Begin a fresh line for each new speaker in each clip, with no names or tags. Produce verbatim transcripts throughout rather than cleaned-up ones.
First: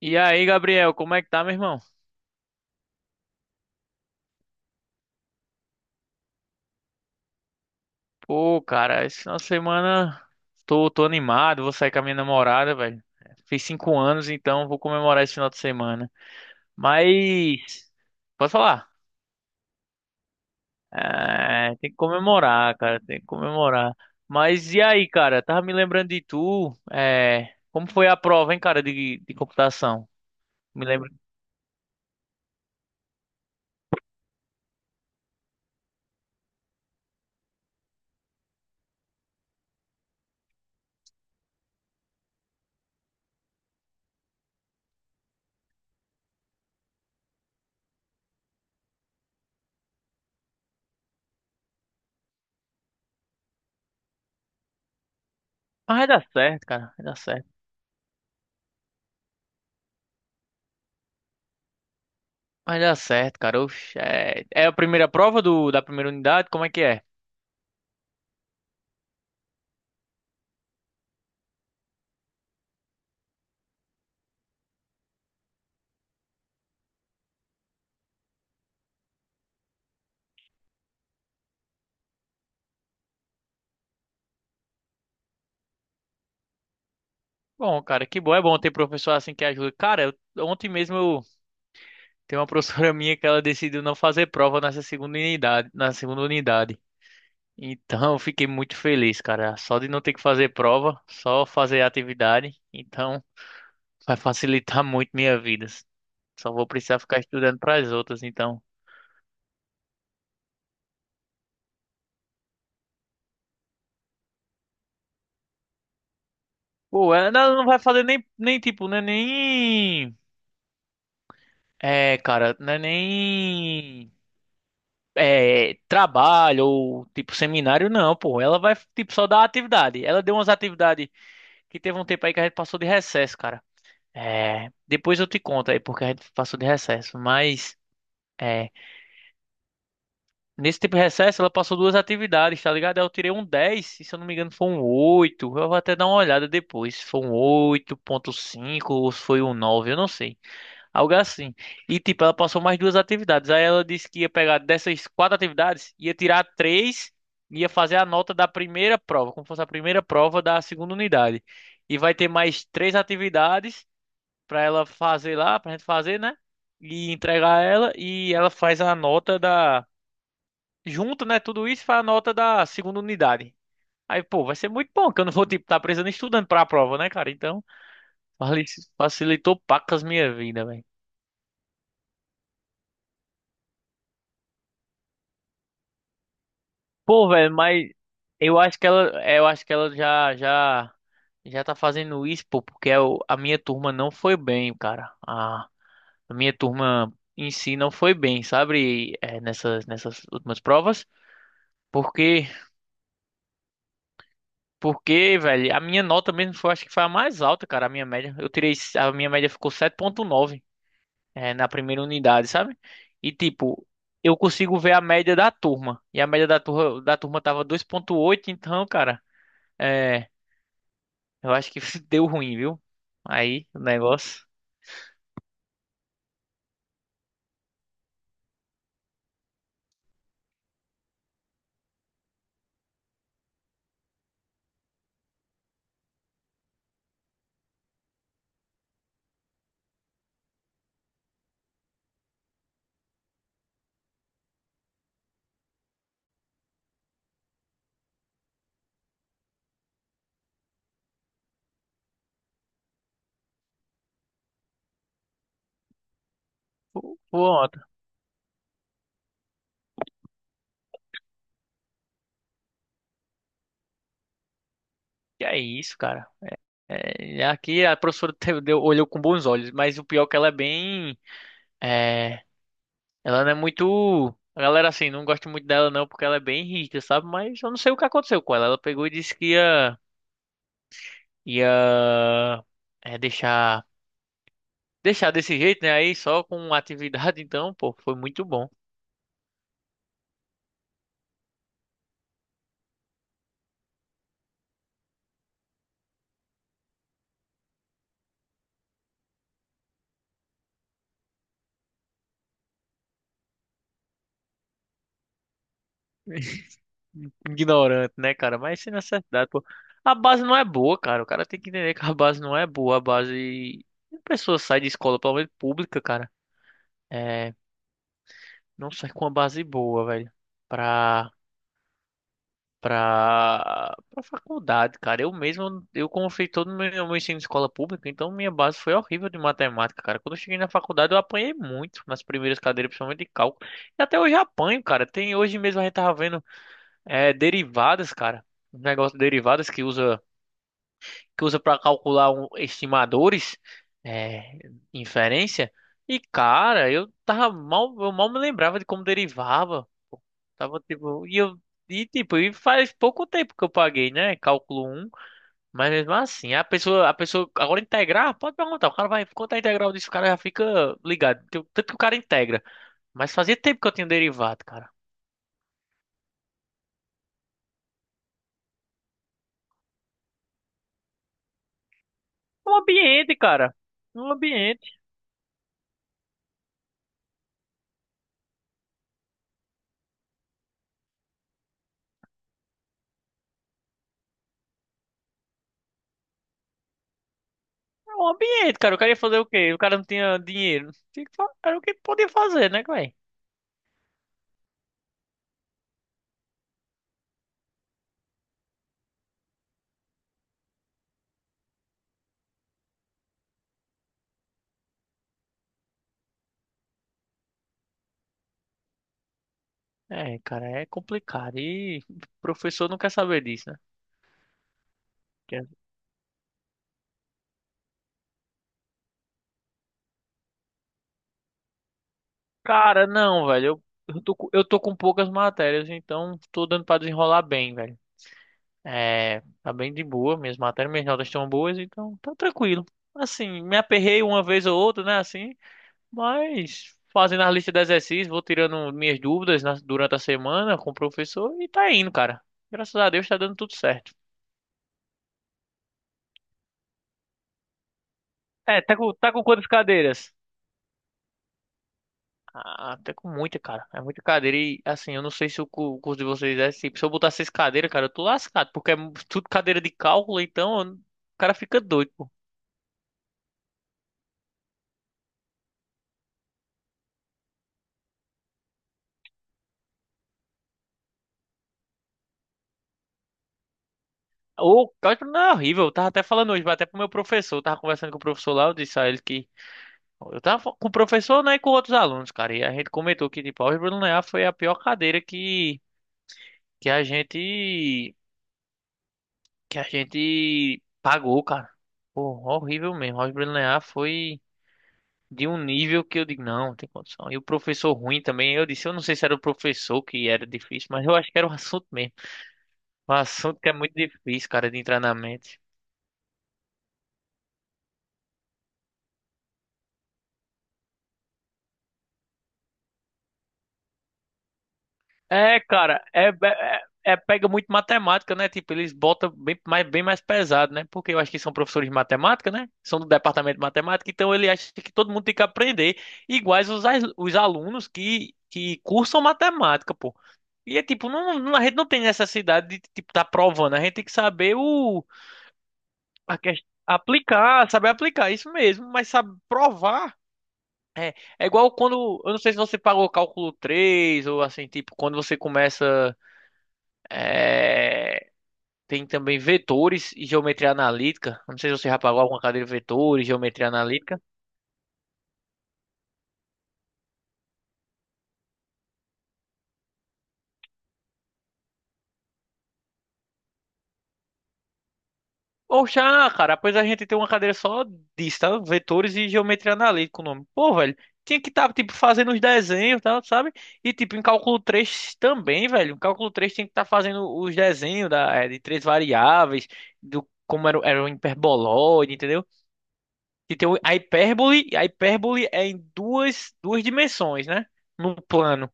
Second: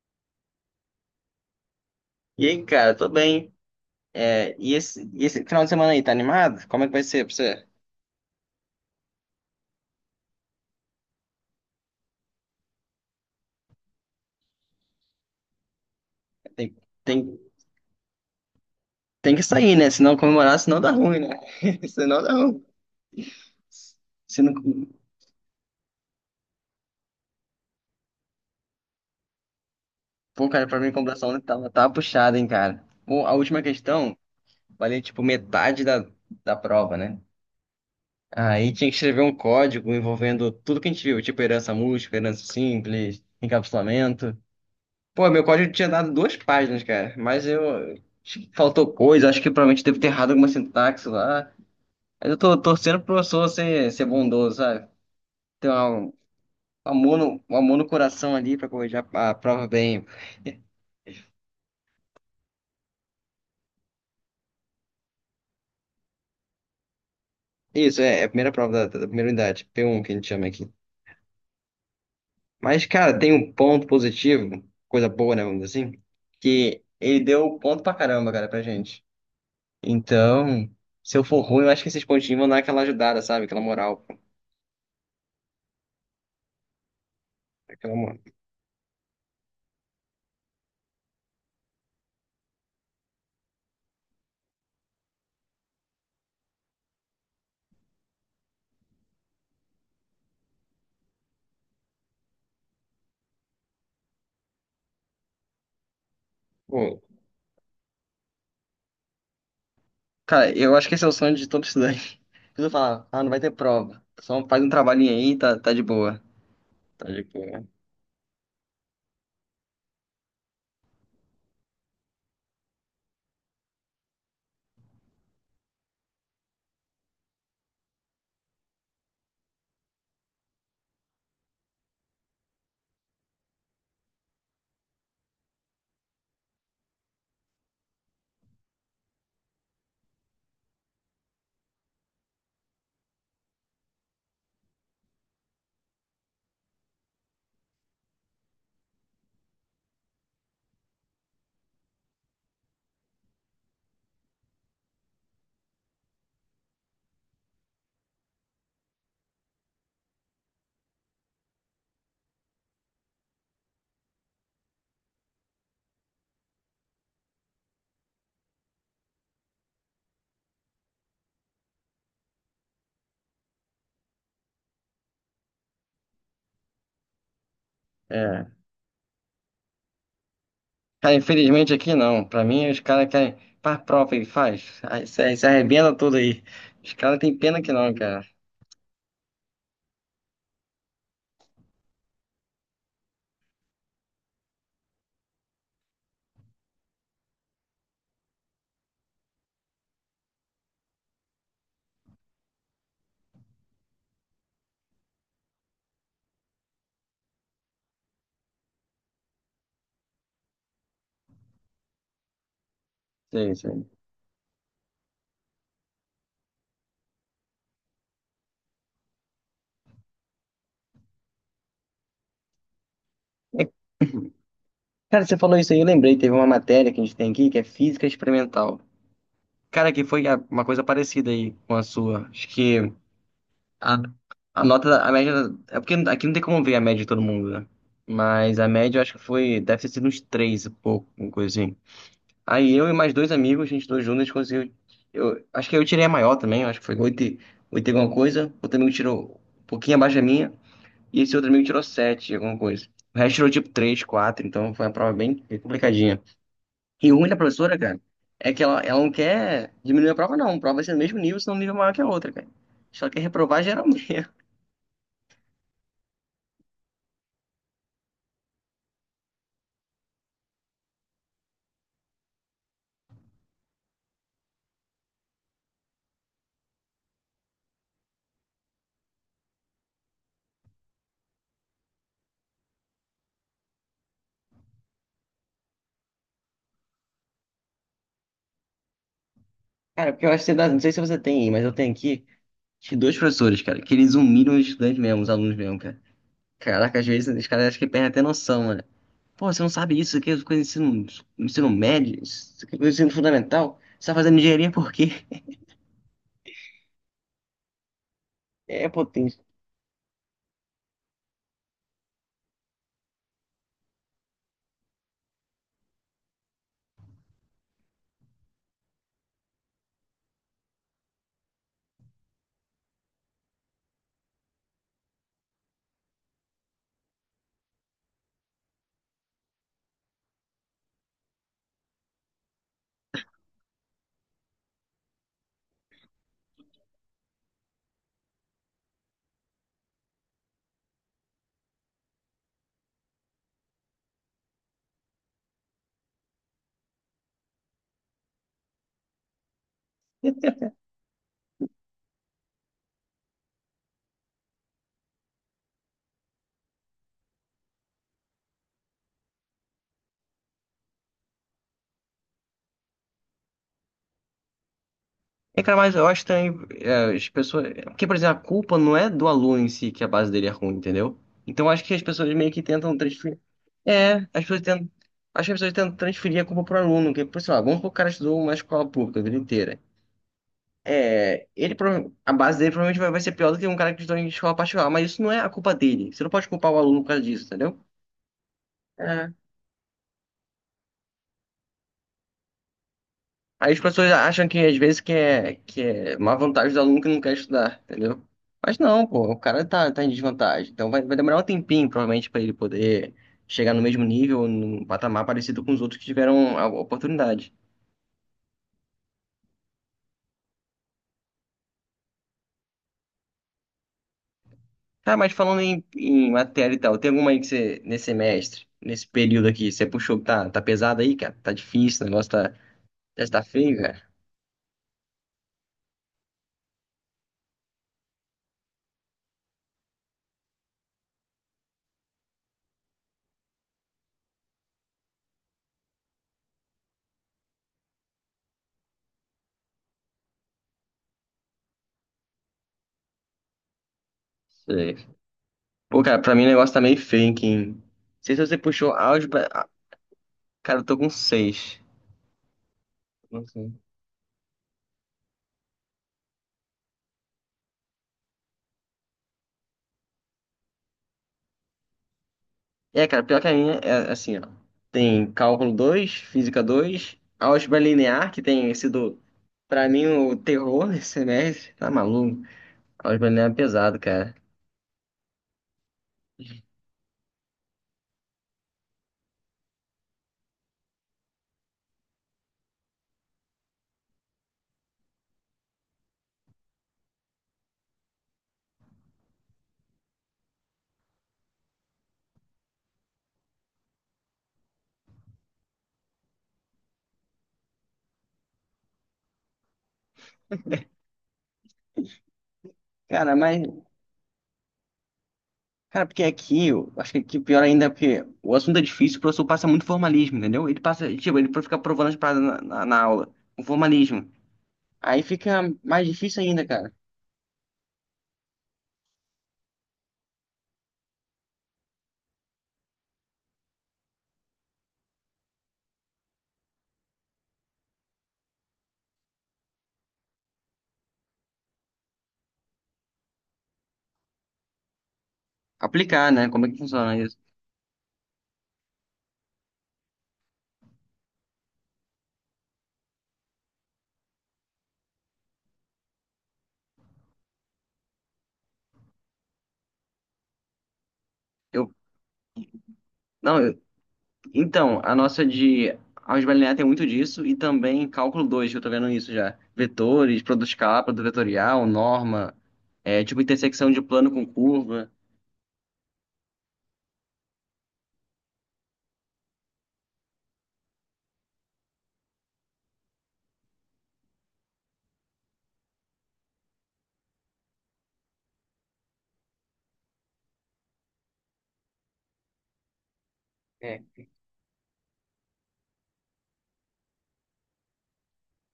E aí, Gabriel, como é que tá, meu irmão?
E aí, cara, tô bem. É, e esse, e esse final de semana aí, tá animado? Como é que vai ser pra você?
Pô, cara, esse final de semana tô, tô animado, vou sair com a minha namorada, velho. Fiz cinco anos, então vou comemorar esse final de semana.
Tem, tem,
Mas, pode falar?
tem que sair, né? Se não comemorar, senão dá ruim, né?
É, tem que
Senão dá ruim.
comemorar, cara, tem que comemorar.
Se não...
Mas e aí, cara, tava me lembrando de tu, é, como foi a prova, hein, cara, de, de computação?
Pô, cara, pra
Me
mim a
lembro.
computação tava, tava puxada, hein, cara. Pô, a última questão valia, tipo, metade da, da prova, né? Aí tinha que escrever um código envolvendo tudo que a gente viu, tipo herança múltipla, herança simples, encapsulamento. Pô, meu código tinha dado duas páginas, cara. Mas eu. acho faltou coisa, acho que provavelmente deve ter errado alguma sintaxe lá. Mas eu tô torcendo pro professor ser, ser bondoso, sabe? Ter
Mas vai
um, um
dar certo, cara, vai
amor
dar
no,
certo.
um amor no coração ali pra corrigir a, a prova bem.
Vai dar certo, cara. Oxe, é, é a primeira prova do, da primeira unidade? Como é que é?
Isso, é, é a primeira prova da, da primeira unidade, P um que a gente chama aqui. Mas, cara, tem um ponto positivo, coisa boa, né, vamos dizer assim, que ele deu ponto pra caramba, cara, pra gente. Então, se eu for ruim, eu acho que esses pontinhos vão dar aquela ajudada, sabe? Aquela moral.
Bom,
Aquela
cara, que bom, é bom ter professor assim que ajuda. Cara, eu- ontem mesmo eu tenho uma professora minha que ela decidiu não fazer prova nessa segunda unidade, na segunda unidade. Então, eu fiquei muito feliz, cara, só de não ter que fazer prova, só fazer atividade. Então, vai facilitar muito minha vida. Só vou precisar
moral.
ficar estudando para as outras, então.
Cara, eu acho que esse é o sonho de todo estudante. Preciso falar, ah, não vai ter prova. Só faz um trabalhinho aí, e tá, tá de boa. Tá
Pô,
de
ela não
boa.
não vai fazer nem nem tipo, né, nem é, cara, não é nem é, trabalho ou tipo seminário, não, pô. Ela vai tipo só dar atividade. Ela deu umas atividades que teve um tempo aí que a gente passou de recesso, cara. É, depois eu te conto aí porque a gente passou de recesso, mas é, nesse tipo de recesso ela passou duas atividades, tá ligado? Aí eu tirei um dez, e se eu não me engano foi um oito. Eu vou até dar uma olhada depois, se foi um oito ponto cinco ou se foi um nove, eu não sei. Algo assim. E, tipo, ela passou mais duas atividades. Aí ela disse que ia pegar dessas quatro atividades, ia tirar três, ia fazer a nota da primeira prova, como fosse a primeira prova da segunda unidade. E vai ter mais três atividades para ela fazer lá, pra gente fazer, né? E entregar ela. E ela faz a nota da. Junto, né? Tudo isso faz a nota da segunda unidade. Aí, pô, vai ser muito bom, que eu não vou, tipo, tá precisando estudando pra prova, né, cara? Então,
É.
vale, facilitou pacas minha vida, velho.
Cara, infelizmente aqui não. Pra mim, os caras querem. Faz prova aí, faz. Aí se, se arrebenta tudo aí. Os caras
Pô,
têm
velho,
pena que
mas
não, cara.
eu acho que ela, é, eu acho que ela já, já, já tá fazendo isso, pô, porque eu- a minha turma não foi bem, cara. A, a minha turma em si não foi bem, sabe? É, nessas, nessas últimas provas. Porque, porque, velho, a minha nota mesmo foi, acho que foi a mais alta, cara, a minha média. Eu tirei, a minha média ficou sete ponto nove, é, na primeira unidade, sabe? E
Sim,
tipo,
sim.
eu consigo ver a média da turma. E a média da turma, da turma tava dois ponto oito então, cara. É, eu acho que deu ruim, viu? Aí o negócio.
Cara, você falou isso aí, eu lembrei. Teve uma matéria que a gente tem aqui que é física experimental. Cara, que foi a- uma coisa parecida aí com a sua. Acho que A, a nota, da- a média. Da- É porque aqui não tem como ver a média de todo mundo, né? Mas a média eu acho que foi. Deve ter sido uns três e pouco, uma coisa assim. Aí eu e mais dois amigos, a gente dois juntos, a gente conseguiu. Eu, acho que eu tirei a maior também, eu acho que foi oito e oito e alguma coisa. Outro amigo tirou um pouquinho abaixo da minha. E esse outro amigo tirou sete, e alguma coisa. O resto tirou tipo três, quatro, então foi uma prova bem bem complicadinha. E o
Pô,
ruim da professora,
ontem.
cara, é que ela, ela não quer diminuir a prova, não. A prova vai ser no mesmo nível, se não um nível maior que a outra, cara. Só quer reprovar geral mesmo.
Que é isso, cara? É, aqui a professora teve- deu- olhou com bons olhos, mas o pior é que ela é bem. É, ela não é muito. A galera assim, não gosta muito dela não, porque ela é bem rígida, sabe? Mas eu não sei o que aconteceu com ela. Ela pegou e disse que ia. ia. é, deixar. deixar desse jeito, né? Aí só com atividade, então, pô, foi muito bom.
Cara, porque eu acho que você não sei se você tem, aí, mas eu tenho aqui acho que dois professores, cara, que eles humilham os estudantes mesmo, os alunos mesmo, cara. Caraca, às vezes os caras acham que perdem até noção, mano. Pô, você não sabe isso isso aqui, é coisa de ensino, ensino médio, isso aqui é coisa de ensino fundamental? Você tá fazendo engenharia por quê?
Ignorante, né, cara? Mas
É
sem
potente.
necessidade, pô. A base não é boa, cara. O cara tem que entender que a base não é boa. A base. A pessoa sai de escola, pelo menos pública, cara. É. Não sai com uma base boa, velho. Pra. Pra, pra faculdade, cara. Eu mesmo, eu confio todo o meu, meu ensino de escola pública, então minha base foi horrível de matemática, cara. Quando eu cheguei na faculdade, eu apanhei muito nas primeiras cadeiras, principalmente de cálculo. E até hoje eu apanho, cara. Tem hoje mesmo a gente tava vendo é, derivadas, cara, um negócio de derivadas que usa que usa para calcular um- estimadores, é, inferência. E cara, eu tava mal, eu mal me lembrava de como derivava. Pô. Tava tipo, e eu e tipo, e faz pouco tempo que eu paguei, né? Cálculo um. Mas mesmo assim, a pessoa, a pessoa agora integrar, pode perguntar, o cara vai contar a integral disso, o cara já fica ligado. Tem- Tanto que o cara integra, mas fazia tempo que eu tinha derivado, cara.
É, cara, mas eu acho também é, as pessoas. Porque, por exemplo, a culpa não é do aluno em si que a base dele é ruim, entendeu? Então eu acho que as pessoas meio que
Um
tentam
ambiente,
transferir.
cara.
É,
Um
as pessoas tentam.
ambiente.
Acho que as pessoas tentam transferir a culpa pro aluno, que, por sei lá, vamos supor que o cara estudou uma escola pública a vida inteira. É, ele, prova- a base dele provavelmente vai, vai ser pior do que um cara que estudou em escola particular, mas isso não é a culpa dele. Você não pode culpar o aluno por causa disso, entendeu?
É um ambiente, cara. O cara ia fazer o quê? O cara não tinha dinheiro. Tinha que fa- era o que podia fazer, né, velho?
Aí as pessoas acham que às vezes que é, que é uma vantagem do aluno que não quer estudar, entendeu? Mas não, pô, o cara tá, tá em desvantagem. Então vai, vai demorar um tempinho, provavelmente, pra ele poder chegar no mesmo nível, num patamar parecido com os outros que tiveram a oportunidade.
É, cara, é complicado. E o professor não quer saber disso, né?
Cara, mas falando
Quer-
em, em matéria e tal, tem alguma aí que você, nesse semestre, nesse período aqui, você puxou que tá, tá pesado aí, cara? Tá difícil, o negócio tá,
Cara,
já tá
não, velho.
feio, cara?
Eu, eu tô, com- eu tô com poucas matérias, então tô dando pra desenrolar bem, velho. É, tá bem de boa. Minhas matérias, minhas notas estão boas, então tá tranquilo. Assim, me aperrei uma vez ou outra, né? Assim, mas fazendo a lista de exercícios, vou tirando minhas dúvidas na- durante a semana com o professor e tá indo, cara. Graças a Deus tá dando tudo certo.
Sei. Pô, cara, pra mim o negócio tá meio feio, hein? Não sei se você
É,
puxou
tá com, tá com
álgebra.
quantas
Ah,
cadeiras?
cara, eu tô com seis.
Ah, até com muita, cara. É muita cadeira e assim, eu não sei se o cu- o curso de vocês é assim. Se eu botar seis cadeiras, cara, eu tô lascado, porque é mu- tudo cadeira de cálculo, então eu não- o cara fica doido, pô.
É, cara, pior que a minha é assim, ó. Tem cálculo dois, física dois, álgebra linear, que tem sido, pra mim, o terror nesse semestre. Tá maluco? Álgebra linear é pesado, cara.
O cálculo não é horrível, eu tava até falando hoje, mas até pro meu professor, eu tava conversando com o professor lá, eu disse a ele que eu tava com o professor, né, e com outros alunos, cara. E a gente comentou que, tipo, a álgebra linear foi a pior cadeira que, que a gente, que a gente pagou, cara. Pô, horrível mesmo. A álgebra linear foi de um nível que eu digo, não, não tem condição. E o professor ruim também. Eu disse, eu não sei se era o professor que era difícil, mas eu acho que era o assunto mesmo. Um
Cara,
assunto
mas,
que é muito difícil, cara, de entrar na mente.
cara, porque aqui, eu acho que aqui pior ainda, é porque o assunto é difícil, o professor passa muito formalismo, entendeu? Ele passa, tipo, ele fica provando as paradas na, na, na aula, o formalismo. Aí
É,
fica
cara,
mais
é,
difícil ainda,
é,
cara.
é- pega muito matemática, né? Tipo, eles botam bem mais, bem mais pesado, né? Porque eu acho que são professores de matemática, né? São do departamento de matemática, então ele acha que todo mundo tem que aprender, iguais os, as- os alunos que, que cursam matemática, pô. E é tipo, não, não- a gente não tem necessidade de, tipo, tá provando, a gente tem que saber o,
Aplicar,
a
né?
ques-
Como é que funciona isso?
aplicar, saber aplicar, isso mesmo, mas sabe provar. É igual quando, eu não sei se você pagou cálculo três ou assim, tipo, quando você começa. É, tem também vetores e geometria analítica. Eu não sei se você
Eu,
já pagou alguma cadeira de vetores,
não.
geometria analítica.
Então, a nossa de álgebra linear tem muito disso e também cálculo dois que eu tô vendo isso já. Vetores, produto escalar, produto vetorial, norma, é, tipo intersecção de plano com curva.
Ou já, cara, pois a gente tem uma cadeira só disso, tá? Vetores e geometria analítica, o nome. Pô, velho, tinha que estar, tá, tipo, fazendo os desenhos, tá? Sabe? E, tipo, em cálculo três também, velho. Em cálculo três tinha que estar fazendo os desenhos da, é, de três variáveis, do como era, o- era o hiperboloide, entendeu? E tem o- a
É,
hipérbole, a hipérbole é em duas, duas dimensões, né? No plano.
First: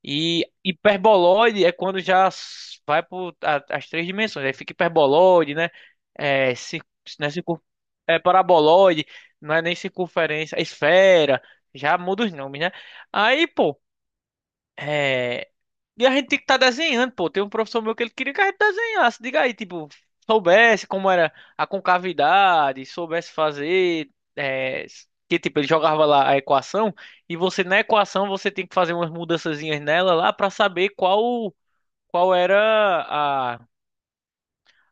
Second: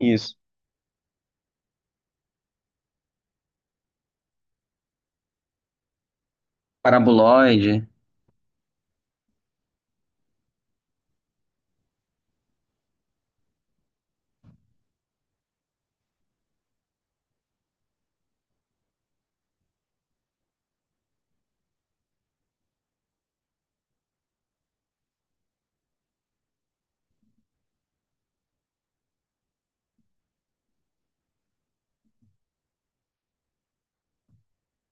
isso.
E hiperboloide é quando já s- vai para as três dimensões. Aí fica hiperboloide, né? É, cir- né, circun-
Paraboloide.
é paraboloide, não é nem circunferência, é esfera, já muda os nomes, né? Aí, pô, é, e a gente tem que estar desenhando, pô. Tem um professor meu que ele queria que a gente desenhasse. Diga aí, tipo, soubesse como era a concavidade, soubesse fazer. É, que tipo, ele jogava lá a equação. E você, na equação, você tem que fazer umas mudançazinhas nela lá pra saber qual, qual era a,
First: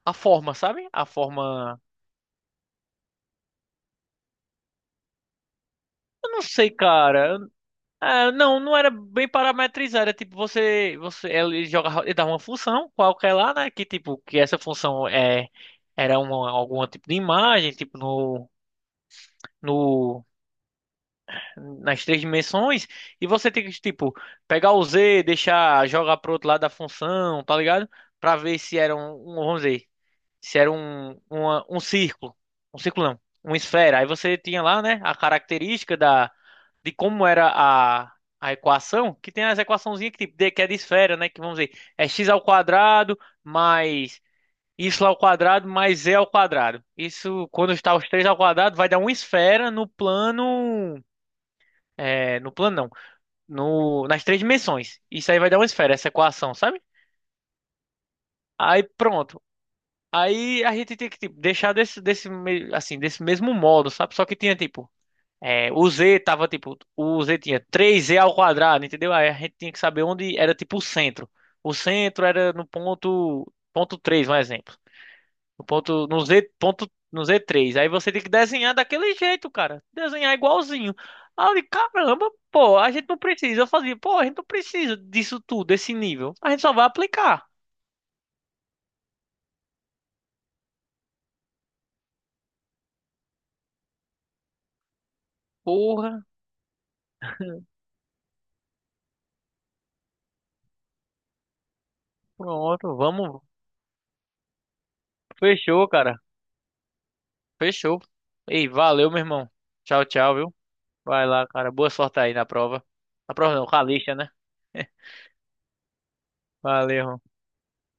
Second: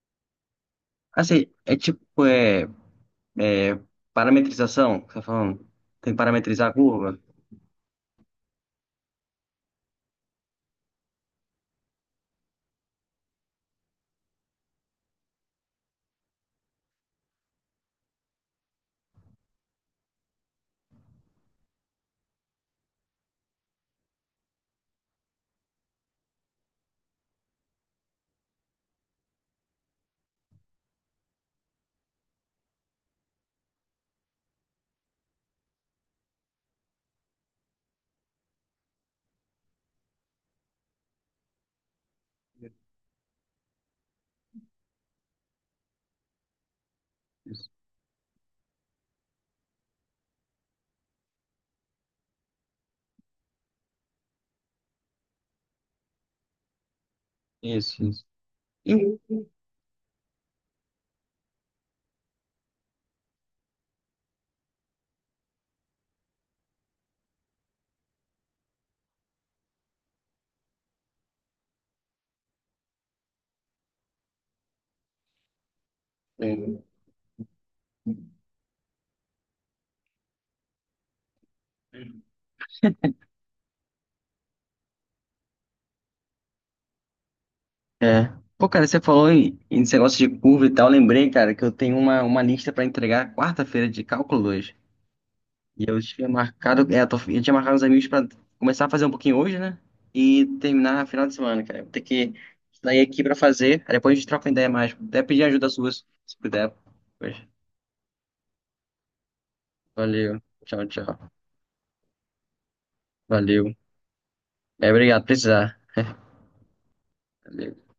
a forma, sabe? A
Assim, é
forma.
tipo, é, é parametrização, que você tá falando? Tem que
Eu não
parametrizar
sei,
a curva?
cara. Ah, não, não era bem parametrizado. Era tipo, você, você, ele jogava, ele dava uma função qualquer lá, né? Que tipo, que essa função é, era uma, algum tipo de imagem, tipo no, no, nas três dimensões. E você tem que, tipo, pegar o Z, deixar, jogar pro outro lado da função, tá ligado? Pra ver se era um, um, vamos dizer, se era um, uma- um círculo, um círculo não, uma esfera. Aí você tinha lá, né, a característica da, de como era a, a equação, que tem as equaçãozinhas que, tipo, de- que é de esfera, né, que vamos dizer, é x ao quadrado mais y ao quadrado mais z ao quadrado. Isso,
Isso.
quando está os três ao quadrado, vai dar uma esfera no plano. É, no plano não, no, nas três dimensões. Isso aí vai dar uma esfera, essa equação, sabe?
Isso, isso.
Aí
E-
pronto. Aí a gente tinha que tipo, deixar desse, desse, me- assim, desse mesmo modo, sabe? Só que tinha tipo. É, o Z tava tipo. O Z tinha três z ao quadrado, entendeu? Aí a gente tinha que saber onde era tipo o centro. O centro era no ponto. Ponto três, um exemplo. No ponto. No Z, ponto, no z três. Aí você tem que desenhar daquele jeito, cara. Desenhar igualzinho. Aí eu digo, caramba, pô, a gente não precisa. Eu fazia, pô, a gente não precisa disso tudo, desse nível. A gente só vai aplicar.
É. Pô, cara, você falou em, em esse negócio de curva e tal. Eu lembrei, cara, que eu tenho uma, uma lista pra entregar quarta-feira de cálculo dois. E eu
Porra,
tinha marcado, é, eu tô- eu tinha marcado os amigos pra começar a fazer um pouquinho hoje, né? E terminar no final de semana, cara. Eu vou ter que
pronto,
sair aqui pra
vamos.
fazer. Aí depois a gente troca uma ideia mais. Vou até pedir ajuda
Fechou,
sua, se
cara.
se puder. Pois.
Fechou. Ei, valeu, meu irmão. Tchau, tchau,
Valeu.
viu?
Tchau,
Vai
tchau.
lá, cara. Boa sorte aí na prova. Na prova não,
Valeu.
com a lixa, né?
É, obrigado, precisar.
Valeu.
Valeu.